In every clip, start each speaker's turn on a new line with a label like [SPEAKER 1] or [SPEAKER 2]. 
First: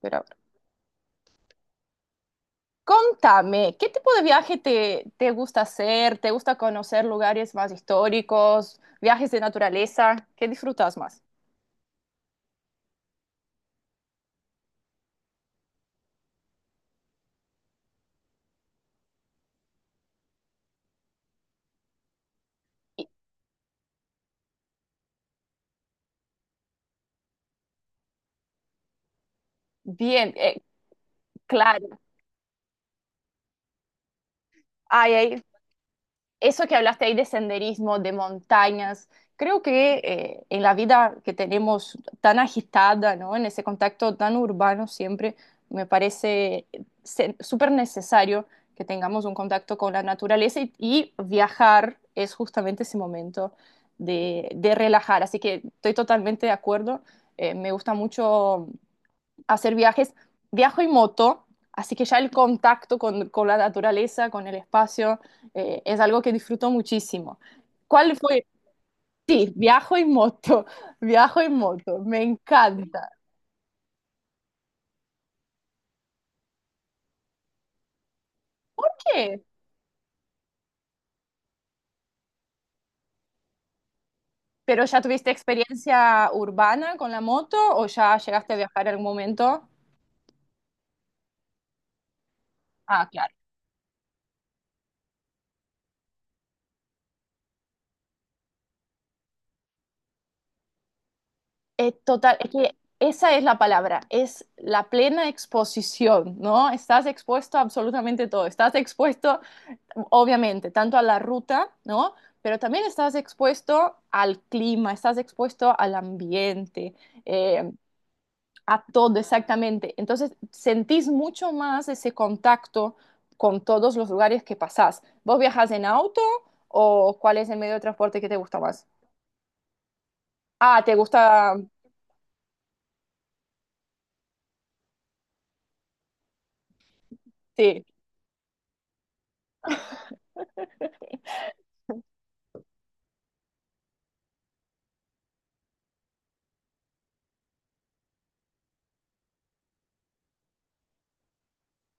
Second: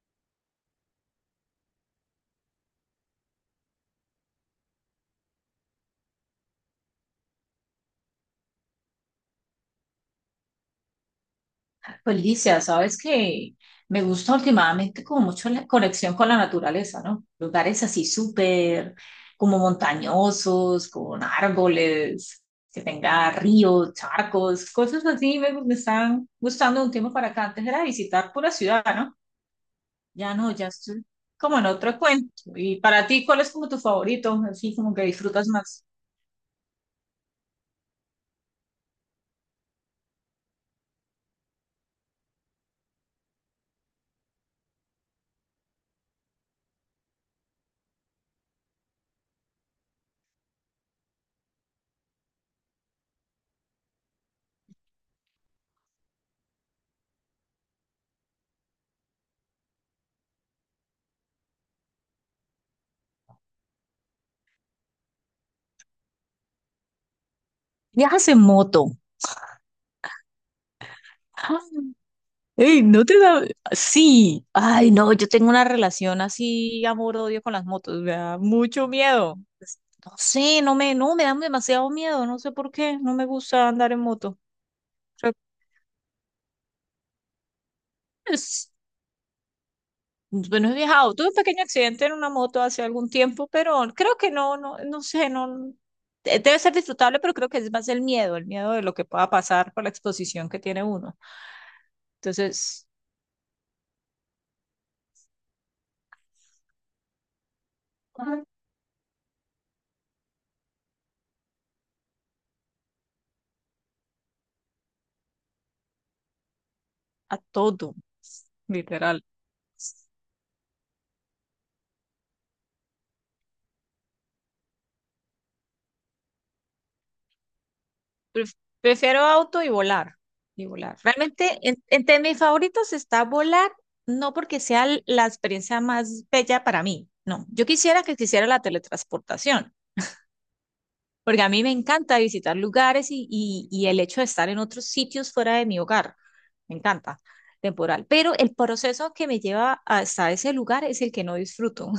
[SPEAKER 1] Pero ahora, contame, ¿qué tipo de viaje te gusta hacer? ¿Te gusta conocer lugares más históricos, viajes de naturaleza? ¿Qué disfrutas más?
[SPEAKER 2] Pues Licia, sabes que me gusta últimamente como mucho la conexión con la naturaleza, ¿no? Lugares así súper como montañosos, con árboles, que
[SPEAKER 1] Y-
[SPEAKER 2] tenga ríos, charcos, cosas así me están gustando de un tiempo para acá. Antes era visitar pura ciudad, ¿no?
[SPEAKER 1] Bien,
[SPEAKER 2] Ya no,
[SPEAKER 1] eh,
[SPEAKER 2] ya estoy como en
[SPEAKER 1] claro.
[SPEAKER 2] otro cuento. Y para ti, ¿cuál es como tu favorito? Así como que
[SPEAKER 1] Ay,
[SPEAKER 2] disfrutas más.
[SPEAKER 1] eso que hablaste ahí de senderismo, de montañas, creo que en la vida que tenemos tan agitada, ¿no? En ese contacto tan urbano siempre, me parece súper necesario que tengamos un contacto con la naturaleza y viajar es justamente ese momento de relajar. Así que estoy totalmente de acuerdo. Me gusta mucho hacer viajes. Viajo en moto, así que ya el contacto con la naturaleza, con el espacio, es algo que disfruto muchísimo. ¿Cuál
[SPEAKER 2] Viajas en
[SPEAKER 1] fue?
[SPEAKER 2] moto.
[SPEAKER 1] Sí, viajo en moto, viajo en moto, me
[SPEAKER 2] Ey, no
[SPEAKER 1] encanta.
[SPEAKER 2] te da... Sí, ay, no, yo tengo una relación así, amor-odio con las motos, me da mucho miedo.
[SPEAKER 1] ¿Qué?
[SPEAKER 2] No sé, no me, no, me dan demasiado miedo, no sé por qué, no me gusta andar en moto.
[SPEAKER 1] ¿Pero ya
[SPEAKER 2] O
[SPEAKER 1] tuviste
[SPEAKER 2] sea,
[SPEAKER 1] experiencia urbana con la moto o ya llegaste a
[SPEAKER 2] pues,
[SPEAKER 1] viajar en algún momento?
[SPEAKER 2] bueno, he viajado, tuve un pequeño accidente en una moto hace
[SPEAKER 1] Ah,
[SPEAKER 2] algún
[SPEAKER 1] claro.
[SPEAKER 2] tiempo, pero creo que no, no, no sé, no... Debe ser disfrutable, pero creo que es más el miedo de lo que pueda pasar por la exposición que tiene uno.
[SPEAKER 1] Es total, es que
[SPEAKER 2] Entonces,
[SPEAKER 1] esa es la palabra, es la plena exposición, ¿no? Estás expuesto a absolutamente todo, estás expuesto obviamente, tanto a la ruta, ¿no? Pero también estás expuesto al clima, estás expuesto al ambiente,
[SPEAKER 2] a
[SPEAKER 1] eh,
[SPEAKER 2] todo,
[SPEAKER 1] a todo
[SPEAKER 2] literal.
[SPEAKER 1] exactamente. Entonces, sentís mucho más ese contacto con todos los lugares que pasás. ¿Vos viajas en auto o cuál es el medio de transporte que te
[SPEAKER 2] Pref-
[SPEAKER 1] gusta más?
[SPEAKER 2] Prefiero auto y volar. Y
[SPEAKER 1] Ah, te
[SPEAKER 2] volar.
[SPEAKER 1] gusta,
[SPEAKER 2] Realmente, entre mis favoritos está volar, no porque sea la experiencia más bella para mí, no. Yo
[SPEAKER 1] sí,
[SPEAKER 2] quisiera que quisiera la teletransportación, porque a mí me encanta visitar lugares y el hecho de estar en otros sitios fuera de mi hogar. Me encanta, temporal. Pero el proceso que me lleva hasta ese lugar es el que no disfruto.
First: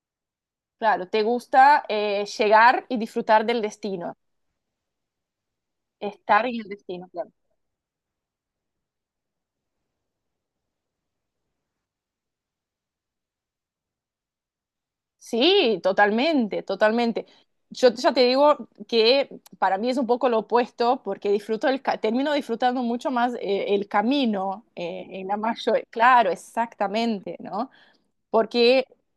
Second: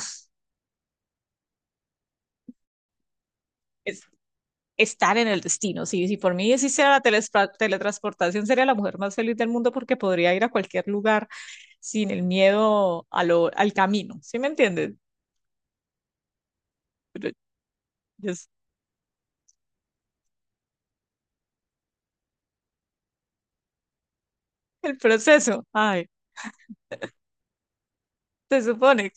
[SPEAKER 1] claro, te gusta llegar y disfrutar del destino,
[SPEAKER 2] Estar en el destino. Si, si por
[SPEAKER 1] estar
[SPEAKER 2] mí
[SPEAKER 1] en el
[SPEAKER 2] existiera la
[SPEAKER 1] destino, claro.
[SPEAKER 2] teletransportación, sería la mujer más feliz del mundo porque podría ir a cualquier lugar sin el miedo a lo, al camino. ¿Sí me entiendes?
[SPEAKER 1] Sí, totalmente, totalmente.
[SPEAKER 2] Pero
[SPEAKER 1] Yo ya te
[SPEAKER 2] es
[SPEAKER 1] digo que para mí es un poco lo opuesto porque disfruto termino disfrutando mucho más el camino
[SPEAKER 2] el
[SPEAKER 1] en la
[SPEAKER 2] proceso.
[SPEAKER 1] mayor,
[SPEAKER 2] Ay,
[SPEAKER 1] claro, exactamente, ¿no?
[SPEAKER 2] se
[SPEAKER 1] Porque
[SPEAKER 2] supone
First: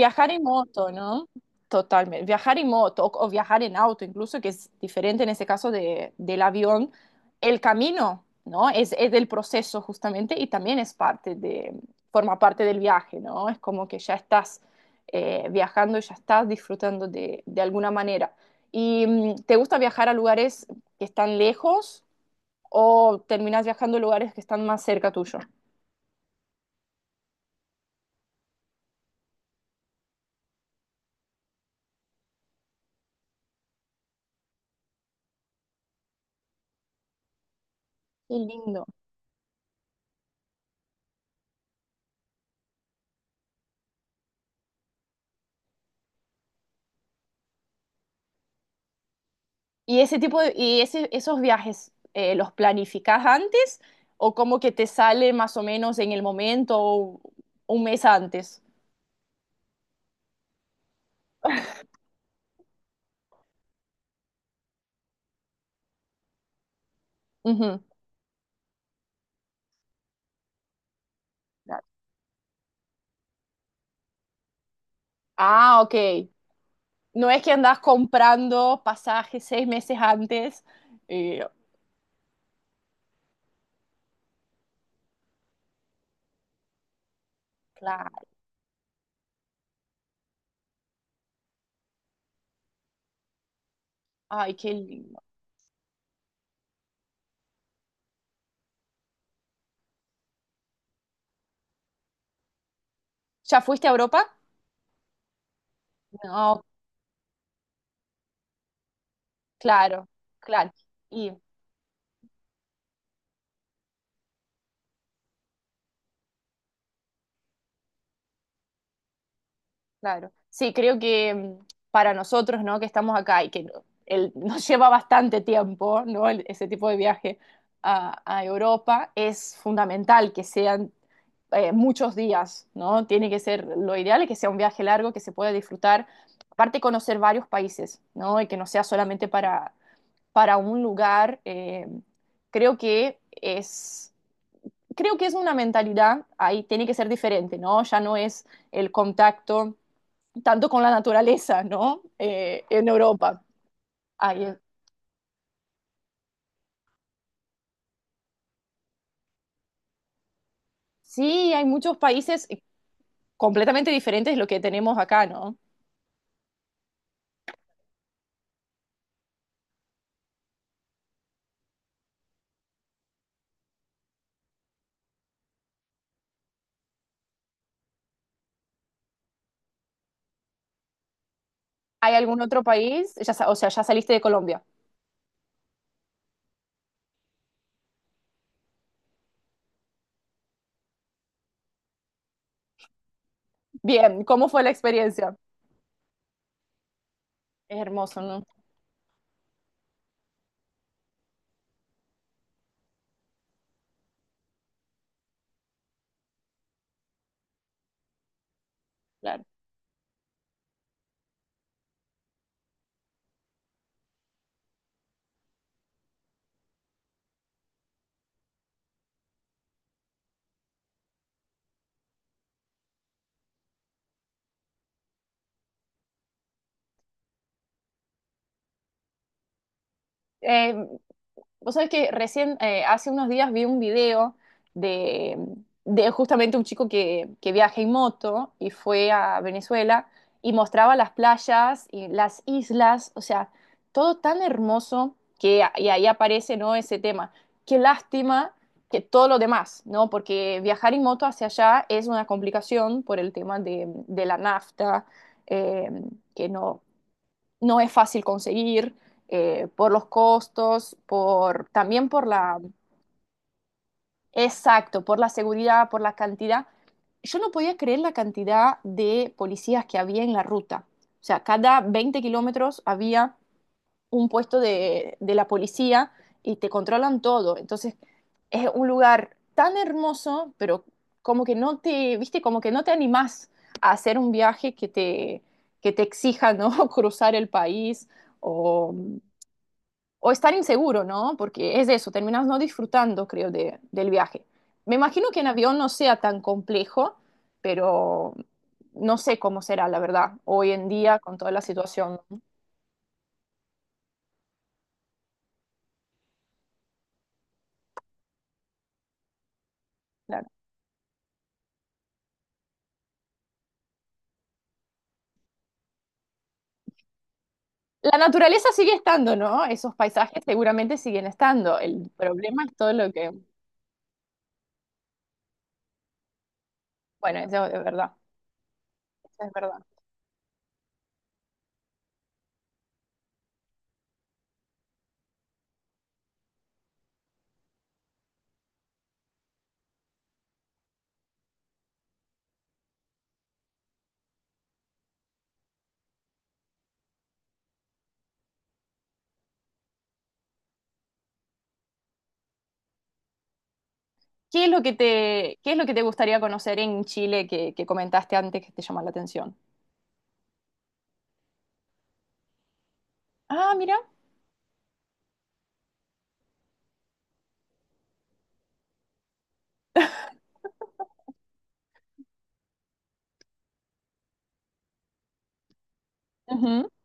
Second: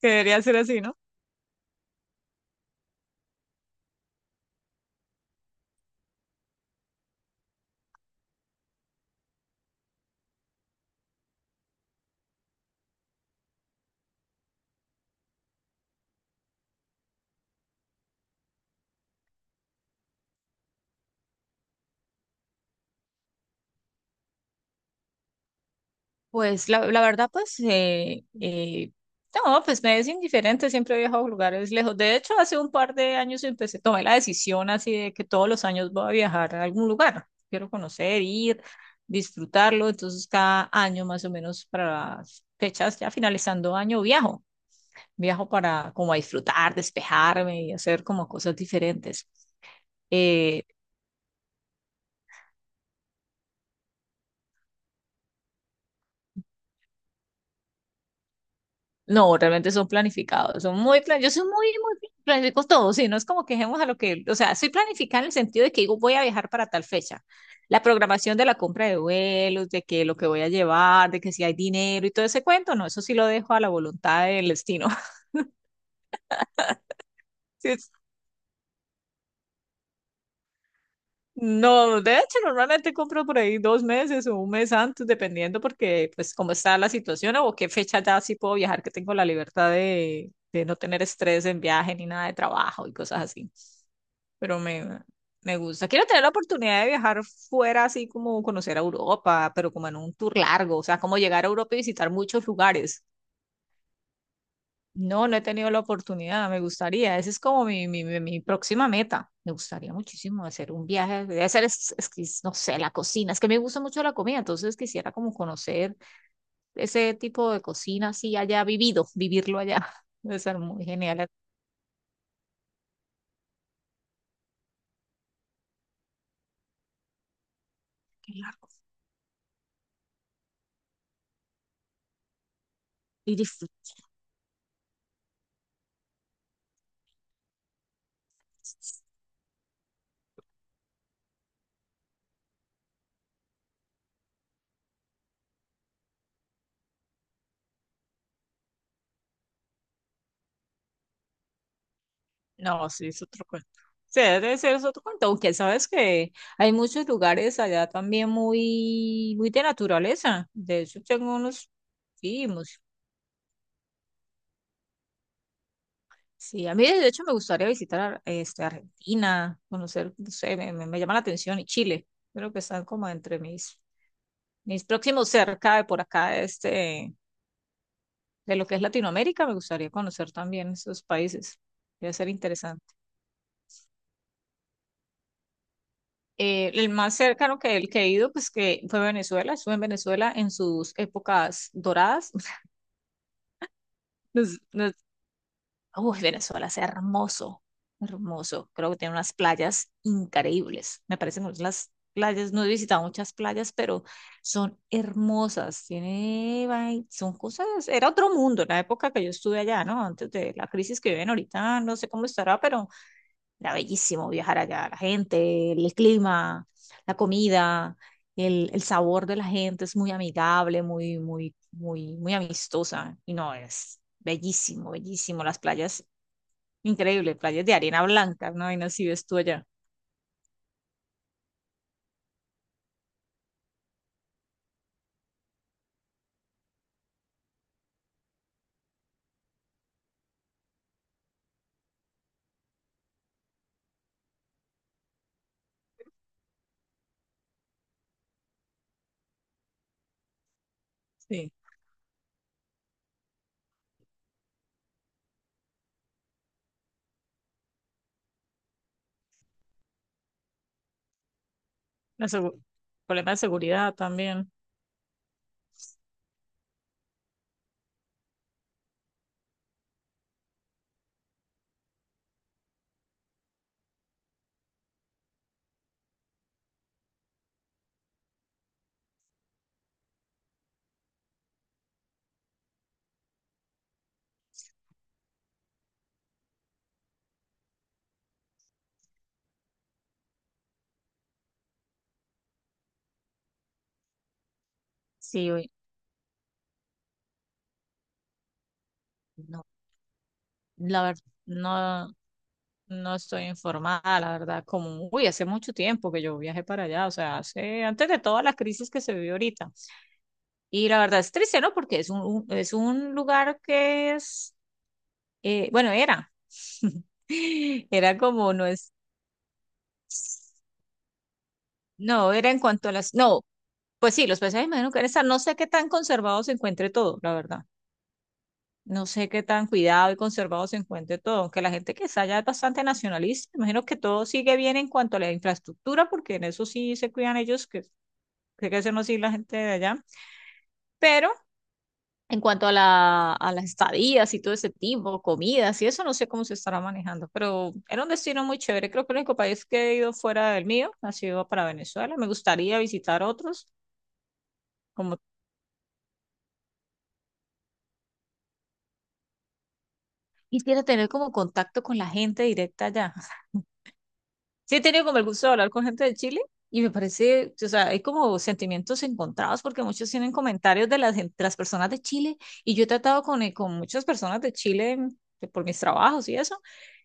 [SPEAKER 2] que debería
[SPEAKER 1] en
[SPEAKER 2] ser así,
[SPEAKER 1] moto,
[SPEAKER 2] ¿no?
[SPEAKER 1] ¿no? Totalmente. Viajar en moto o viajar en auto, incluso, que es diferente en ese caso del avión, el camino, ¿no? Es del proceso justamente y también forma parte del viaje, ¿no? Es como que ya estás viajando y ya estás disfrutando de alguna manera. ¿Y te gusta viajar a lugares que están lejos o terminas viajando a lugares que están más cerca tuyo?
[SPEAKER 2] Pues la verdad, pues no, pues me es indiferente, siempre he viajado a lugares lejos. De hecho, hace un par de años empecé, tomé la decisión así de que todos los años voy a viajar a algún lugar. Quiero conocer,
[SPEAKER 1] Qué
[SPEAKER 2] ir,
[SPEAKER 1] lindo.
[SPEAKER 2] disfrutarlo. Entonces, cada año más o menos para las fechas, ya finalizando año, viajo. Viajo para como a disfrutar, despejarme y hacer como cosas diferentes.
[SPEAKER 1] ¿Y ese tipo de,
[SPEAKER 2] Eh,
[SPEAKER 1] y ese- esos viajes los planificas antes o como que te sale más o menos en el momento o un mes antes?
[SPEAKER 2] No, realmente son planificados, son muy plan, yo soy muy, muy planifico todo, sí, no es como que quejemos a lo que, o sea, soy planificada en el sentido de que digo, voy a viajar para tal fecha,
[SPEAKER 1] Ujú.
[SPEAKER 2] la programación de la compra de vuelos, de que lo que voy a llevar, de que si hay dinero y todo ese cuento, no, eso sí lo dejo a la voluntad del destino.
[SPEAKER 1] Ah, ok. No es que
[SPEAKER 2] Sí,
[SPEAKER 1] andas comprando pasajes 6 meses antes. eh,
[SPEAKER 2] no, de hecho, normalmente compro por ahí dos meses o un mes antes, dependiendo porque, pues, cómo está la situación o qué fecha ya
[SPEAKER 1] claro.
[SPEAKER 2] sí puedo viajar, que tengo la libertad de no tener estrés en viaje ni nada de trabajo y cosas así.
[SPEAKER 1] Ay,
[SPEAKER 2] Pero
[SPEAKER 1] qué
[SPEAKER 2] me,
[SPEAKER 1] lindo.
[SPEAKER 2] me gusta. Quiero tener la oportunidad de viajar fuera, así como conocer a Europa, pero como en un tour largo, o sea, como llegar a Europa y visitar muchos lugares.
[SPEAKER 1] ¿Ya fuiste a Europa?
[SPEAKER 2] No, no he tenido la oportunidad, me
[SPEAKER 1] No,
[SPEAKER 2] gustaría. Esa es como mi próxima meta. Me gustaría
[SPEAKER 1] claro,
[SPEAKER 2] muchísimo hacer
[SPEAKER 1] claro.
[SPEAKER 2] un viaje,
[SPEAKER 1] Y
[SPEAKER 2] de hacer, es que, no sé, la cocina. Es que me gusta mucho la comida, entonces quisiera como conocer ese tipo de cocina, así allá vivido, vivirlo allá.
[SPEAKER 1] claro,
[SPEAKER 2] Debe ser
[SPEAKER 1] sí,
[SPEAKER 2] muy
[SPEAKER 1] creo
[SPEAKER 2] genial,
[SPEAKER 1] que para nosotros, ¿no? Que estamos acá y que nos lleva bastante tiempo, ¿no? Ese tipo de viaje
[SPEAKER 2] qué
[SPEAKER 1] a
[SPEAKER 2] largo.
[SPEAKER 1] Europa, es fundamental que sean muchos días, ¿no? Tiene
[SPEAKER 2] Y
[SPEAKER 1] que ser, lo
[SPEAKER 2] disfrutar.
[SPEAKER 1] ideal es que sea un viaje largo, que se pueda disfrutar, aparte conocer varios países, ¿no? Y que no sea solamente para un lugar. Creo que es, Creo que es una mentalidad, ahí tiene que ser diferente, ¿no? Ya no es el contacto tanto con la naturaleza, ¿no? En
[SPEAKER 2] No, sí, es
[SPEAKER 1] Europa.
[SPEAKER 2] otro cuento. Sí,
[SPEAKER 1] Hay-
[SPEAKER 2] debe ser es otro cuento, aunque sabes que hay muchos lugares allá también muy, muy de naturaleza. De hecho, tengo
[SPEAKER 1] sí, hay
[SPEAKER 2] unos,
[SPEAKER 1] muchos
[SPEAKER 2] sí,
[SPEAKER 1] países completamente diferentes de lo que tenemos acá, ¿no?
[SPEAKER 2] sí, a mí de hecho me gustaría visitar este, Argentina, conocer, no sé, me llama la atención, y Chile, creo que están como entre mis próximos cerca de por acá, este, de lo que es Latinoamérica, me gustaría conocer también esos países. Debe
[SPEAKER 1] ¿Hay
[SPEAKER 2] ser
[SPEAKER 1] algún otro
[SPEAKER 2] interesante.
[SPEAKER 1] país? Ya, o sea, ya saliste de Colombia.
[SPEAKER 2] El más cercano que, el que he ido, pues que fue Venezuela. Estuve en Venezuela en sus épocas doradas.
[SPEAKER 1] Bien, ¿cómo
[SPEAKER 2] Nos-
[SPEAKER 1] fue la
[SPEAKER 2] nos-
[SPEAKER 1] experiencia?
[SPEAKER 2] Uy, Venezuela es hermoso,
[SPEAKER 1] Es hermoso, ¿no?
[SPEAKER 2] hermoso. Creo que tiene unas playas increíbles. Me parecen hermosas las playas. No he visitado muchas playas, pero son hermosas. Tiene, son cosas. Era otro mundo en la época que yo
[SPEAKER 1] Claro.
[SPEAKER 2] estuve allá, ¿no? Antes de la crisis que viven ahorita, no sé cómo estará, pero era bellísimo viajar allá, la gente, el clima, la comida, el sabor de la gente es muy amigable, muy, muy, muy, muy amistosa. Y no, es bellísimo, bellísimo. Las playas, increíble, playas de arena blanca, ¿no? Y no si ves tú allá.
[SPEAKER 1] Eh, Vos sabés que recién, hace unos días vi un video de, de justamente un chico que viaja en moto y fue a Venezuela y mostraba las playas y las islas, o sea, todo tan hermoso y ahí aparece, ¿no? Ese tema. Qué lástima que todo lo demás, ¿no? Porque viajar en moto hacia
[SPEAKER 2] Sí,
[SPEAKER 1] allá es una complicación por el tema de la nafta, eh, que no, no es fácil conseguir por los costos, por, también por
[SPEAKER 2] la segu-
[SPEAKER 1] la,
[SPEAKER 2] problema de seguridad también.
[SPEAKER 1] exacto, por la seguridad, por la cantidad. Yo no podía creer la cantidad de policías que había en la ruta. O sea, cada 20 kilómetros había un puesto de la policía y te controlan todo. Entonces, es un lugar tan hermoso, pero como que no te, viste, como que no te animás a hacer un viaje que te exija, ¿no? Cruzar el país o, o estar inseguro, ¿no? Porque es eso, terminas no disfrutando, creo, del viaje. Me imagino que en
[SPEAKER 2] Sí, uy,
[SPEAKER 1] avión no sea tan complejo, pero no sé cómo
[SPEAKER 2] no,
[SPEAKER 1] será, la verdad, hoy en
[SPEAKER 2] la
[SPEAKER 1] día
[SPEAKER 2] verdad,
[SPEAKER 1] con toda la
[SPEAKER 2] no,
[SPEAKER 1] situación.
[SPEAKER 2] no estoy informada, la verdad, como, uy, hace mucho tiempo que yo viajé para allá, o sea, hace, antes de toda la crisis que se vivió ahorita.
[SPEAKER 1] Claro.
[SPEAKER 2] Y la verdad es triste, ¿no? Porque es un lugar que es, bueno, era, era
[SPEAKER 1] La
[SPEAKER 2] como, no
[SPEAKER 1] naturaleza
[SPEAKER 2] es,
[SPEAKER 1] sigue estando, ¿no? Esos paisajes seguramente siguen estando. El
[SPEAKER 2] no, era en
[SPEAKER 1] problema es
[SPEAKER 2] cuanto
[SPEAKER 1] todo
[SPEAKER 2] a
[SPEAKER 1] lo
[SPEAKER 2] las,
[SPEAKER 1] que...
[SPEAKER 2] no, pues sí, los paisajes imagino que están, no sé qué tan conservado se encuentre todo, la
[SPEAKER 1] Bueno,
[SPEAKER 2] verdad.
[SPEAKER 1] eso es verdad,
[SPEAKER 2] No sé qué
[SPEAKER 1] eso es
[SPEAKER 2] tan
[SPEAKER 1] verdad.
[SPEAKER 2] cuidado y conservado se encuentre todo, aunque la gente que está allá es bastante nacionalista, imagino que todo sigue bien en cuanto a la infraestructura, porque en eso sí se cuidan ellos, que sé que eso no sí la gente de allá, pero en cuanto a las estadías y todo ese tipo, comidas y eso, no sé cómo se estará manejando, pero era un destino muy chévere. Creo que el único país que he ido fuera del mío ha sido para Venezuela. Me gustaría visitar otros, como
[SPEAKER 1] ¿Qué es lo que te gustaría conocer en Chile que comentaste antes que te llama la atención?
[SPEAKER 2] quisiera tener como contacto con la gente directa allá.
[SPEAKER 1] Ah, mira.
[SPEAKER 2] Sí, he tenido como el gusto de hablar con gente de Chile y me parece, o sea, hay como sentimientos encontrados porque muchos tienen comentarios de las personas de Chile y yo he tratado con muchas personas de Chile por mis trabajos y eso,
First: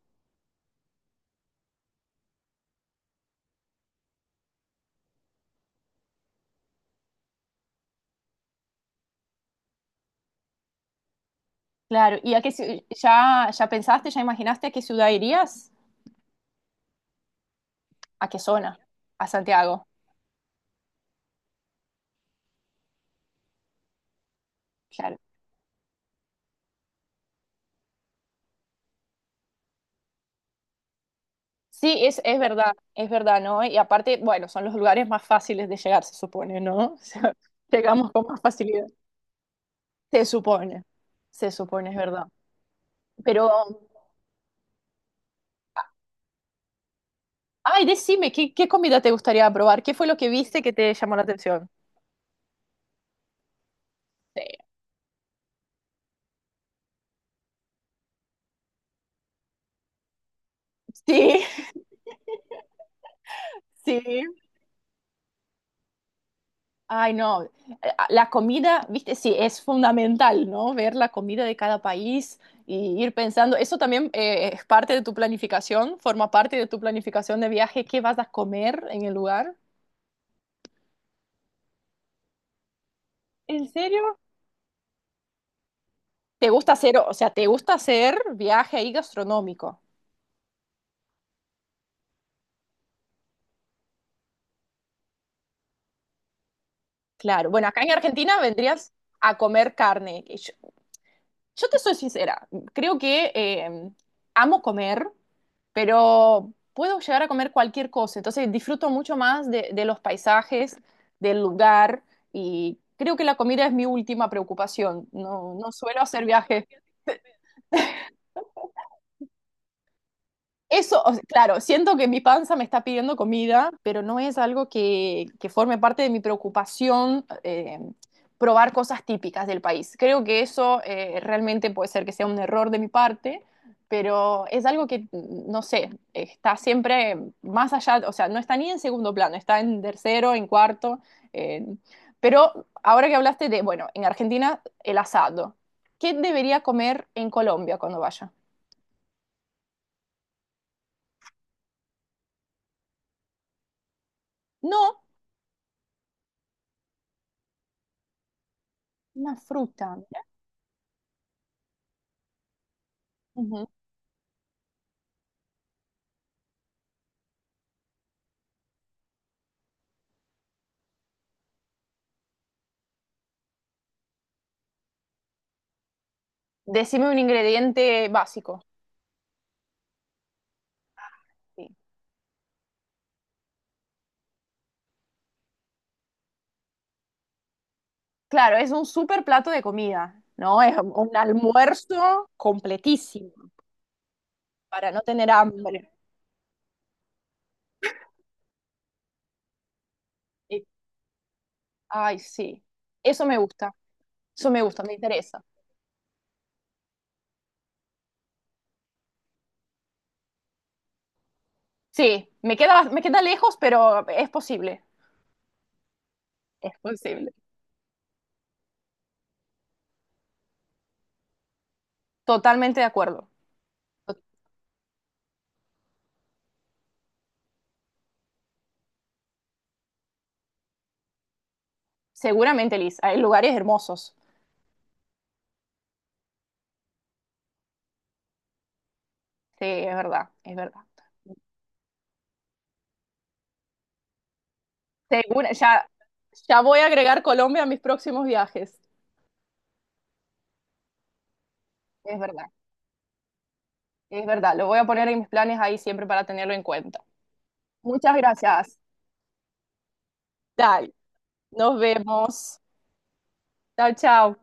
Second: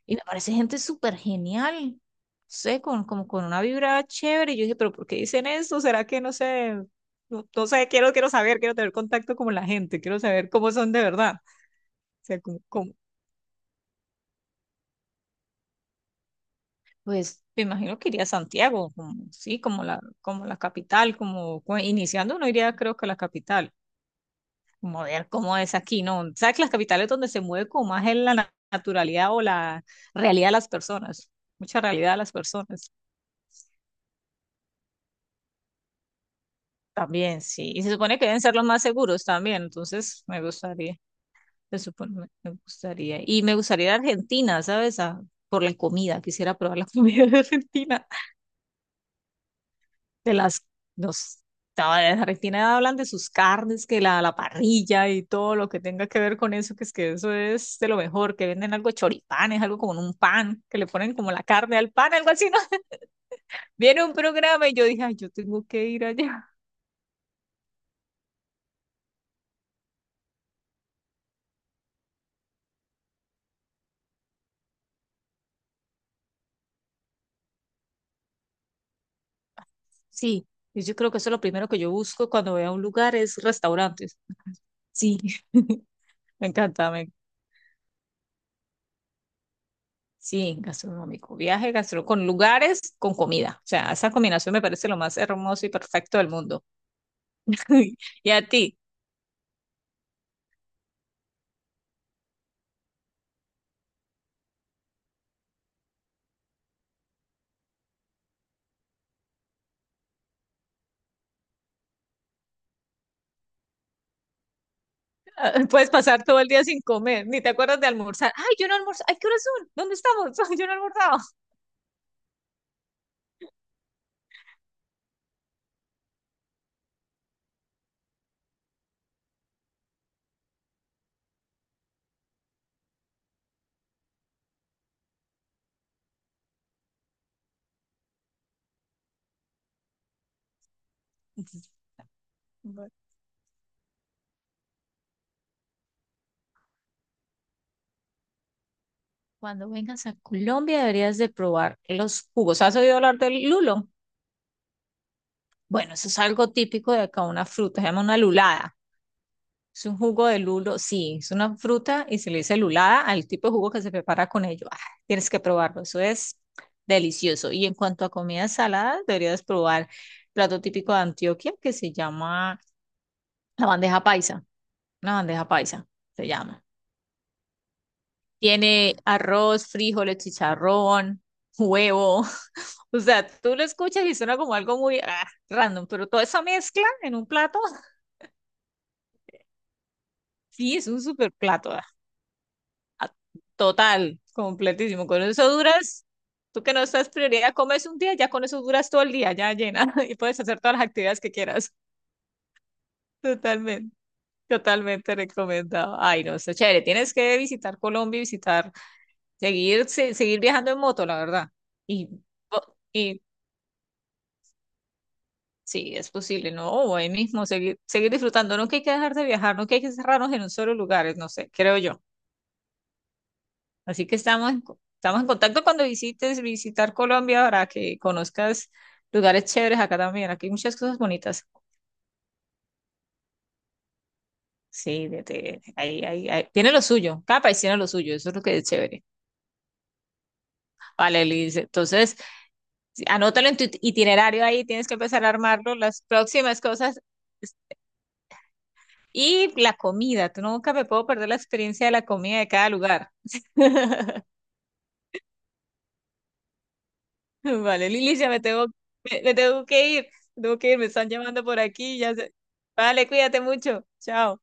[SPEAKER 2] y me parece gente súper genial, no sé, con, como con una vibra chévere. Y yo dije, pero ¿por qué dicen eso? ¿Será que no sé? No, no sé, quiero, quiero saber, quiero tener contacto con la gente, quiero saber cómo son de verdad.
[SPEAKER 1] Claro,
[SPEAKER 2] O
[SPEAKER 1] ¿y
[SPEAKER 2] sea,
[SPEAKER 1] a qué
[SPEAKER 2] como,
[SPEAKER 1] ya pensaste, ya imaginaste a qué ciudad irías?
[SPEAKER 2] pues me imagino que iría a
[SPEAKER 1] ¿A qué zona?
[SPEAKER 2] Santiago, como,
[SPEAKER 1] A
[SPEAKER 2] sí,
[SPEAKER 1] Santiago,
[SPEAKER 2] como la capital, como iniciando uno iría creo que a la capital, como
[SPEAKER 1] claro.
[SPEAKER 2] ver cómo es aquí, ¿no? Sabes que las capitales donde se mueve como más es la naturalidad o la realidad de las personas, mucha
[SPEAKER 1] Sí,
[SPEAKER 2] realidad de las personas
[SPEAKER 1] es verdad, ¿no? Y aparte, bueno, son los lugares más fáciles de llegar, se supone, ¿no? O sea,
[SPEAKER 2] también, sí. Y se
[SPEAKER 1] llegamos
[SPEAKER 2] supone
[SPEAKER 1] con
[SPEAKER 2] que
[SPEAKER 1] más
[SPEAKER 2] deben ser los más
[SPEAKER 1] facilidad.
[SPEAKER 2] seguros también, entonces
[SPEAKER 1] Se
[SPEAKER 2] me
[SPEAKER 1] supone,
[SPEAKER 2] gustaría,
[SPEAKER 1] se
[SPEAKER 2] se
[SPEAKER 1] supone, es verdad.
[SPEAKER 2] supone, me gustaría. Y
[SPEAKER 1] Pero,
[SPEAKER 2] me gustaría ir a Argentina, ¿sabes? Por la comida, quisiera probar la comida de
[SPEAKER 1] ay,
[SPEAKER 2] Argentina.
[SPEAKER 1] decime, ¿qué comida te gustaría probar? ¿Qué fue lo que
[SPEAKER 2] De
[SPEAKER 1] viste
[SPEAKER 2] las,
[SPEAKER 1] que te llamó la
[SPEAKER 2] los,
[SPEAKER 1] atención?
[SPEAKER 2] no, de Argentina hablan de sus carnes, que la
[SPEAKER 1] Sí,
[SPEAKER 2] parrilla y todo lo que tenga que ver con eso, que es que eso es de lo mejor, que venden algo de choripanes, algo como en un pan, que le ponen como la
[SPEAKER 1] sí,
[SPEAKER 2] carne al pan, algo así, ¿no? Viene un
[SPEAKER 1] sí.
[SPEAKER 2] programa y yo dije, ay, yo tengo que ir allá.
[SPEAKER 1] Ay, no, la comida, viste, sí, es fundamental, ¿no? Ver la comida de cada país y ir pensando, eso también es parte de tu planificación, forma parte de tu planificación de viaje, qué vas a comer en el lugar.
[SPEAKER 2] Sí, y yo creo que eso es lo primero que yo busco cuando voy a un lugar, es
[SPEAKER 1] ¿En serio?
[SPEAKER 2] restaurantes. Sí, me
[SPEAKER 1] ¿Te gusta
[SPEAKER 2] encanta,
[SPEAKER 1] hacer, o sea, te gusta hacer viaje ahí gastronómico?
[SPEAKER 2] sí, gastronómico, viaje, gastro, con lugares, con comida. O sea, esa combinación me parece lo más hermoso y perfecto del mundo.
[SPEAKER 1] Claro, bueno, acá en
[SPEAKER 2] Uy, y
[SPEAKER 1] Argentina
[SPEAKER 2] a ti,
[SPEAKER 1] vendrías a comer carne. Yo te soy sincera, creo que amo comer, pero puedo llegar a comer cualquier cosa, entonces disfruto mucho más de los paisajes, del lugar y creo que la comida es mi última preocupación.
[SPEAKER 2] ah,
[SPEAKER 1] No, no
[SPEAKER 2] puedes
[SPEAKER 1] suelo
[SPEAKER 2] pasar
[SPEAKER 1] hacer
[SPEAKER 2] todo el día
[SPEAKER 1] viajes.
[SPEAKER 2] sin comer, ni te acuerdas de almorzar. Ay, yo no almorzo. Ay, ¿qué horas son? ¿Dónde estamos? Ay, yo no he
[SPEAKER 1] Eso, o
[SPEAKER 2] almorzado.
[SPEAKER 1] sea, claro, siento que mi panza me está pidiendo comida, pero no es algo que forme parte de mi preocupación probar cosas típicas del país. Creo que eso realmente puede ser que sea un error de mi parte, pero es algo que, no sé, está siempre más allá, o sea, no está ni en segundo plano, está en tercero, en cuarto. eh, pero
[SPEAKER 2] Bueno,
[SPEAKER 1] ahora que hablaste de, bueno, en Argentina el asado, ¿qué debería comer en Colombia cuando vaya?
[SPEAKER 2] cuando vengas a Colombia deberías de probar los jugos. ¿Has oído hablar del lulo?
[SPEAKER 1] No,
[SPEAKER 2] Bueno, eso es algo típico de acá, una fruta, se llama una lulada.
[SPEAKER 1] una
[SPEAKER 2] Es
[SPEAKER 1] fruta.
[SPEAKER 2] un jugo de lulo, sí, es una fruta y se le dice lulada al tipo de
[SPEAKER 1] Ujú.
[SPEAKER 2] jugo que se prepara con ello. Ah, tienes que probarlo, eso es delicioso. Y en cuanto a comidas saladas, deberías probar plato típico de Antioquia que se llama la bandeja paisa, una bandeja paisa se llama.
[SPEAKER 1] Decime un ingrediente básico.
[SPEAKER 2] Tiene arroz, frijoles, chicharrón,
[SPEAKER 1] Sí.
[SPEAKER 2] huevo. O sea, tú lo escuchas y suena como algo muy random, pero toda esa mezcla en un plato,
[SPEAKER 1] Claro, es un super plato de comida, ¿no? Es
[SPEAKER 2] sí, es un
[SPEAKER 1] un
[SPEAKER 2] super plato.
[SPEAKER 1] almuerzo
[SPEAKER 2] Ah,
[SPEAKER 1] completísimo
[SPEAKER 2] Total,
[SPEAKER 1] para no
[SPEAKER 2] completísimo. Con
[SPEAKER 1] tener
[SPEAKER 2] eso
[SPEAKER 1] hambre.
[SPEAKER 2] duras, tú que no estás prioridad, comes un día, ya con eso duras todo el día, ya llena, y puedes hacer
[SPEAKER 1] Y-
[SPEAKER 2] todas las actividades que quieras.
[SPEAKER 1] Ay, sí. Eso me gusta.
[SPEAKER 2] Totalmente,
[SPEAKER 1] Eso me gusta, me
[SPEAKER 2] totalmente
[SPEAKER 1] interesa.
[SPEAKER 2] recomendado. Ay, no, está chévere. Tienes que visitar Colombia y visitar. Seguir, seguir viajando en moto, la verdad. Y,
[SPEAKER 1] Sí, me queda
[SPEAKER 2] y
[SPEAKER 1] lejos, pero es posible.
[SPEAKER 2] sí, es posible, ¿no?
[SPEAKER 1] Es
[SPEAKER 2] O ahí
[SPEAKER 1] posible.
[SPEAKER 2] mismo, seguir, seguir disfrutando. No que hay que dejar de viajar, no que hay que cerrarnos en un solo lugar, no sé, creo yo.
[SPEAKER 1] Totalmente de acuerdo.
[SPEAKER 2] Así que
[SPEAKER 1] To-
[SPEAKER 2] estamos en, co- estamos en contacto cuando visites, visitar Colombia para que conozcas lugares chéveres acá también. Aquí hay muchas cosas bonitas.
[SPEAKER 1] Seguramente, Liz, hay lugares hermosos.
[SPEAKER 2] Sí, de, ahí, ahí, ahí. Tiene lo suyo, cada país tiene lo suyo, eso es lo que es chévere.
[SPEAKER 1] Sí, es verdad, es verdad.
[SPEAKER 2] Vale, Liz, entonces sí, anótalo en tu itinerario ahí, tienes que empezar a
[SPEAKER 1] Segura-
[SPEAKER 2] armarlo.
[SPEAKER 1] ya,
[SPEAKER 2] Las próximas
[SPEAKER 1] ya voy a
[SPEAKER 2] cosas
[SPEAKER 1] agregar Colombia a mis próximos viajes.
[SPEAKER 2] y la comida, tú nunca me puedo perder la experiencia de la
[SPEAKER 1] Es
[SPEAKER 2] comida
[SPEAKER 1] verdad.
[SPEAKER 2] de cada lugar.
[SPEAKER 1] Es verdad, lo voy a poner en mis planes ahí siempre para tenerlo en cuenta.
[SPEAKER 2] Vale, Lili,
[SPEAKER 1] Muchas
[SPEAKER 2] ya me tengo,
[SPEAKER 1] gracias.
[SPEAKER 2] me tengo que ir, me tengo que ir, me
[SPEAKER 1] Dale,
[SPEAKER 2] están llamando por
[SPEAKER 1] nos
[SPEAKER 2] aquí, ya sé.
[SPEAKER 1] vemos.
[SPEAKER 2] Vale, cuídate mucho,
[SPEAKER 1] Chao, chao.
[SPEAKER 2] chao.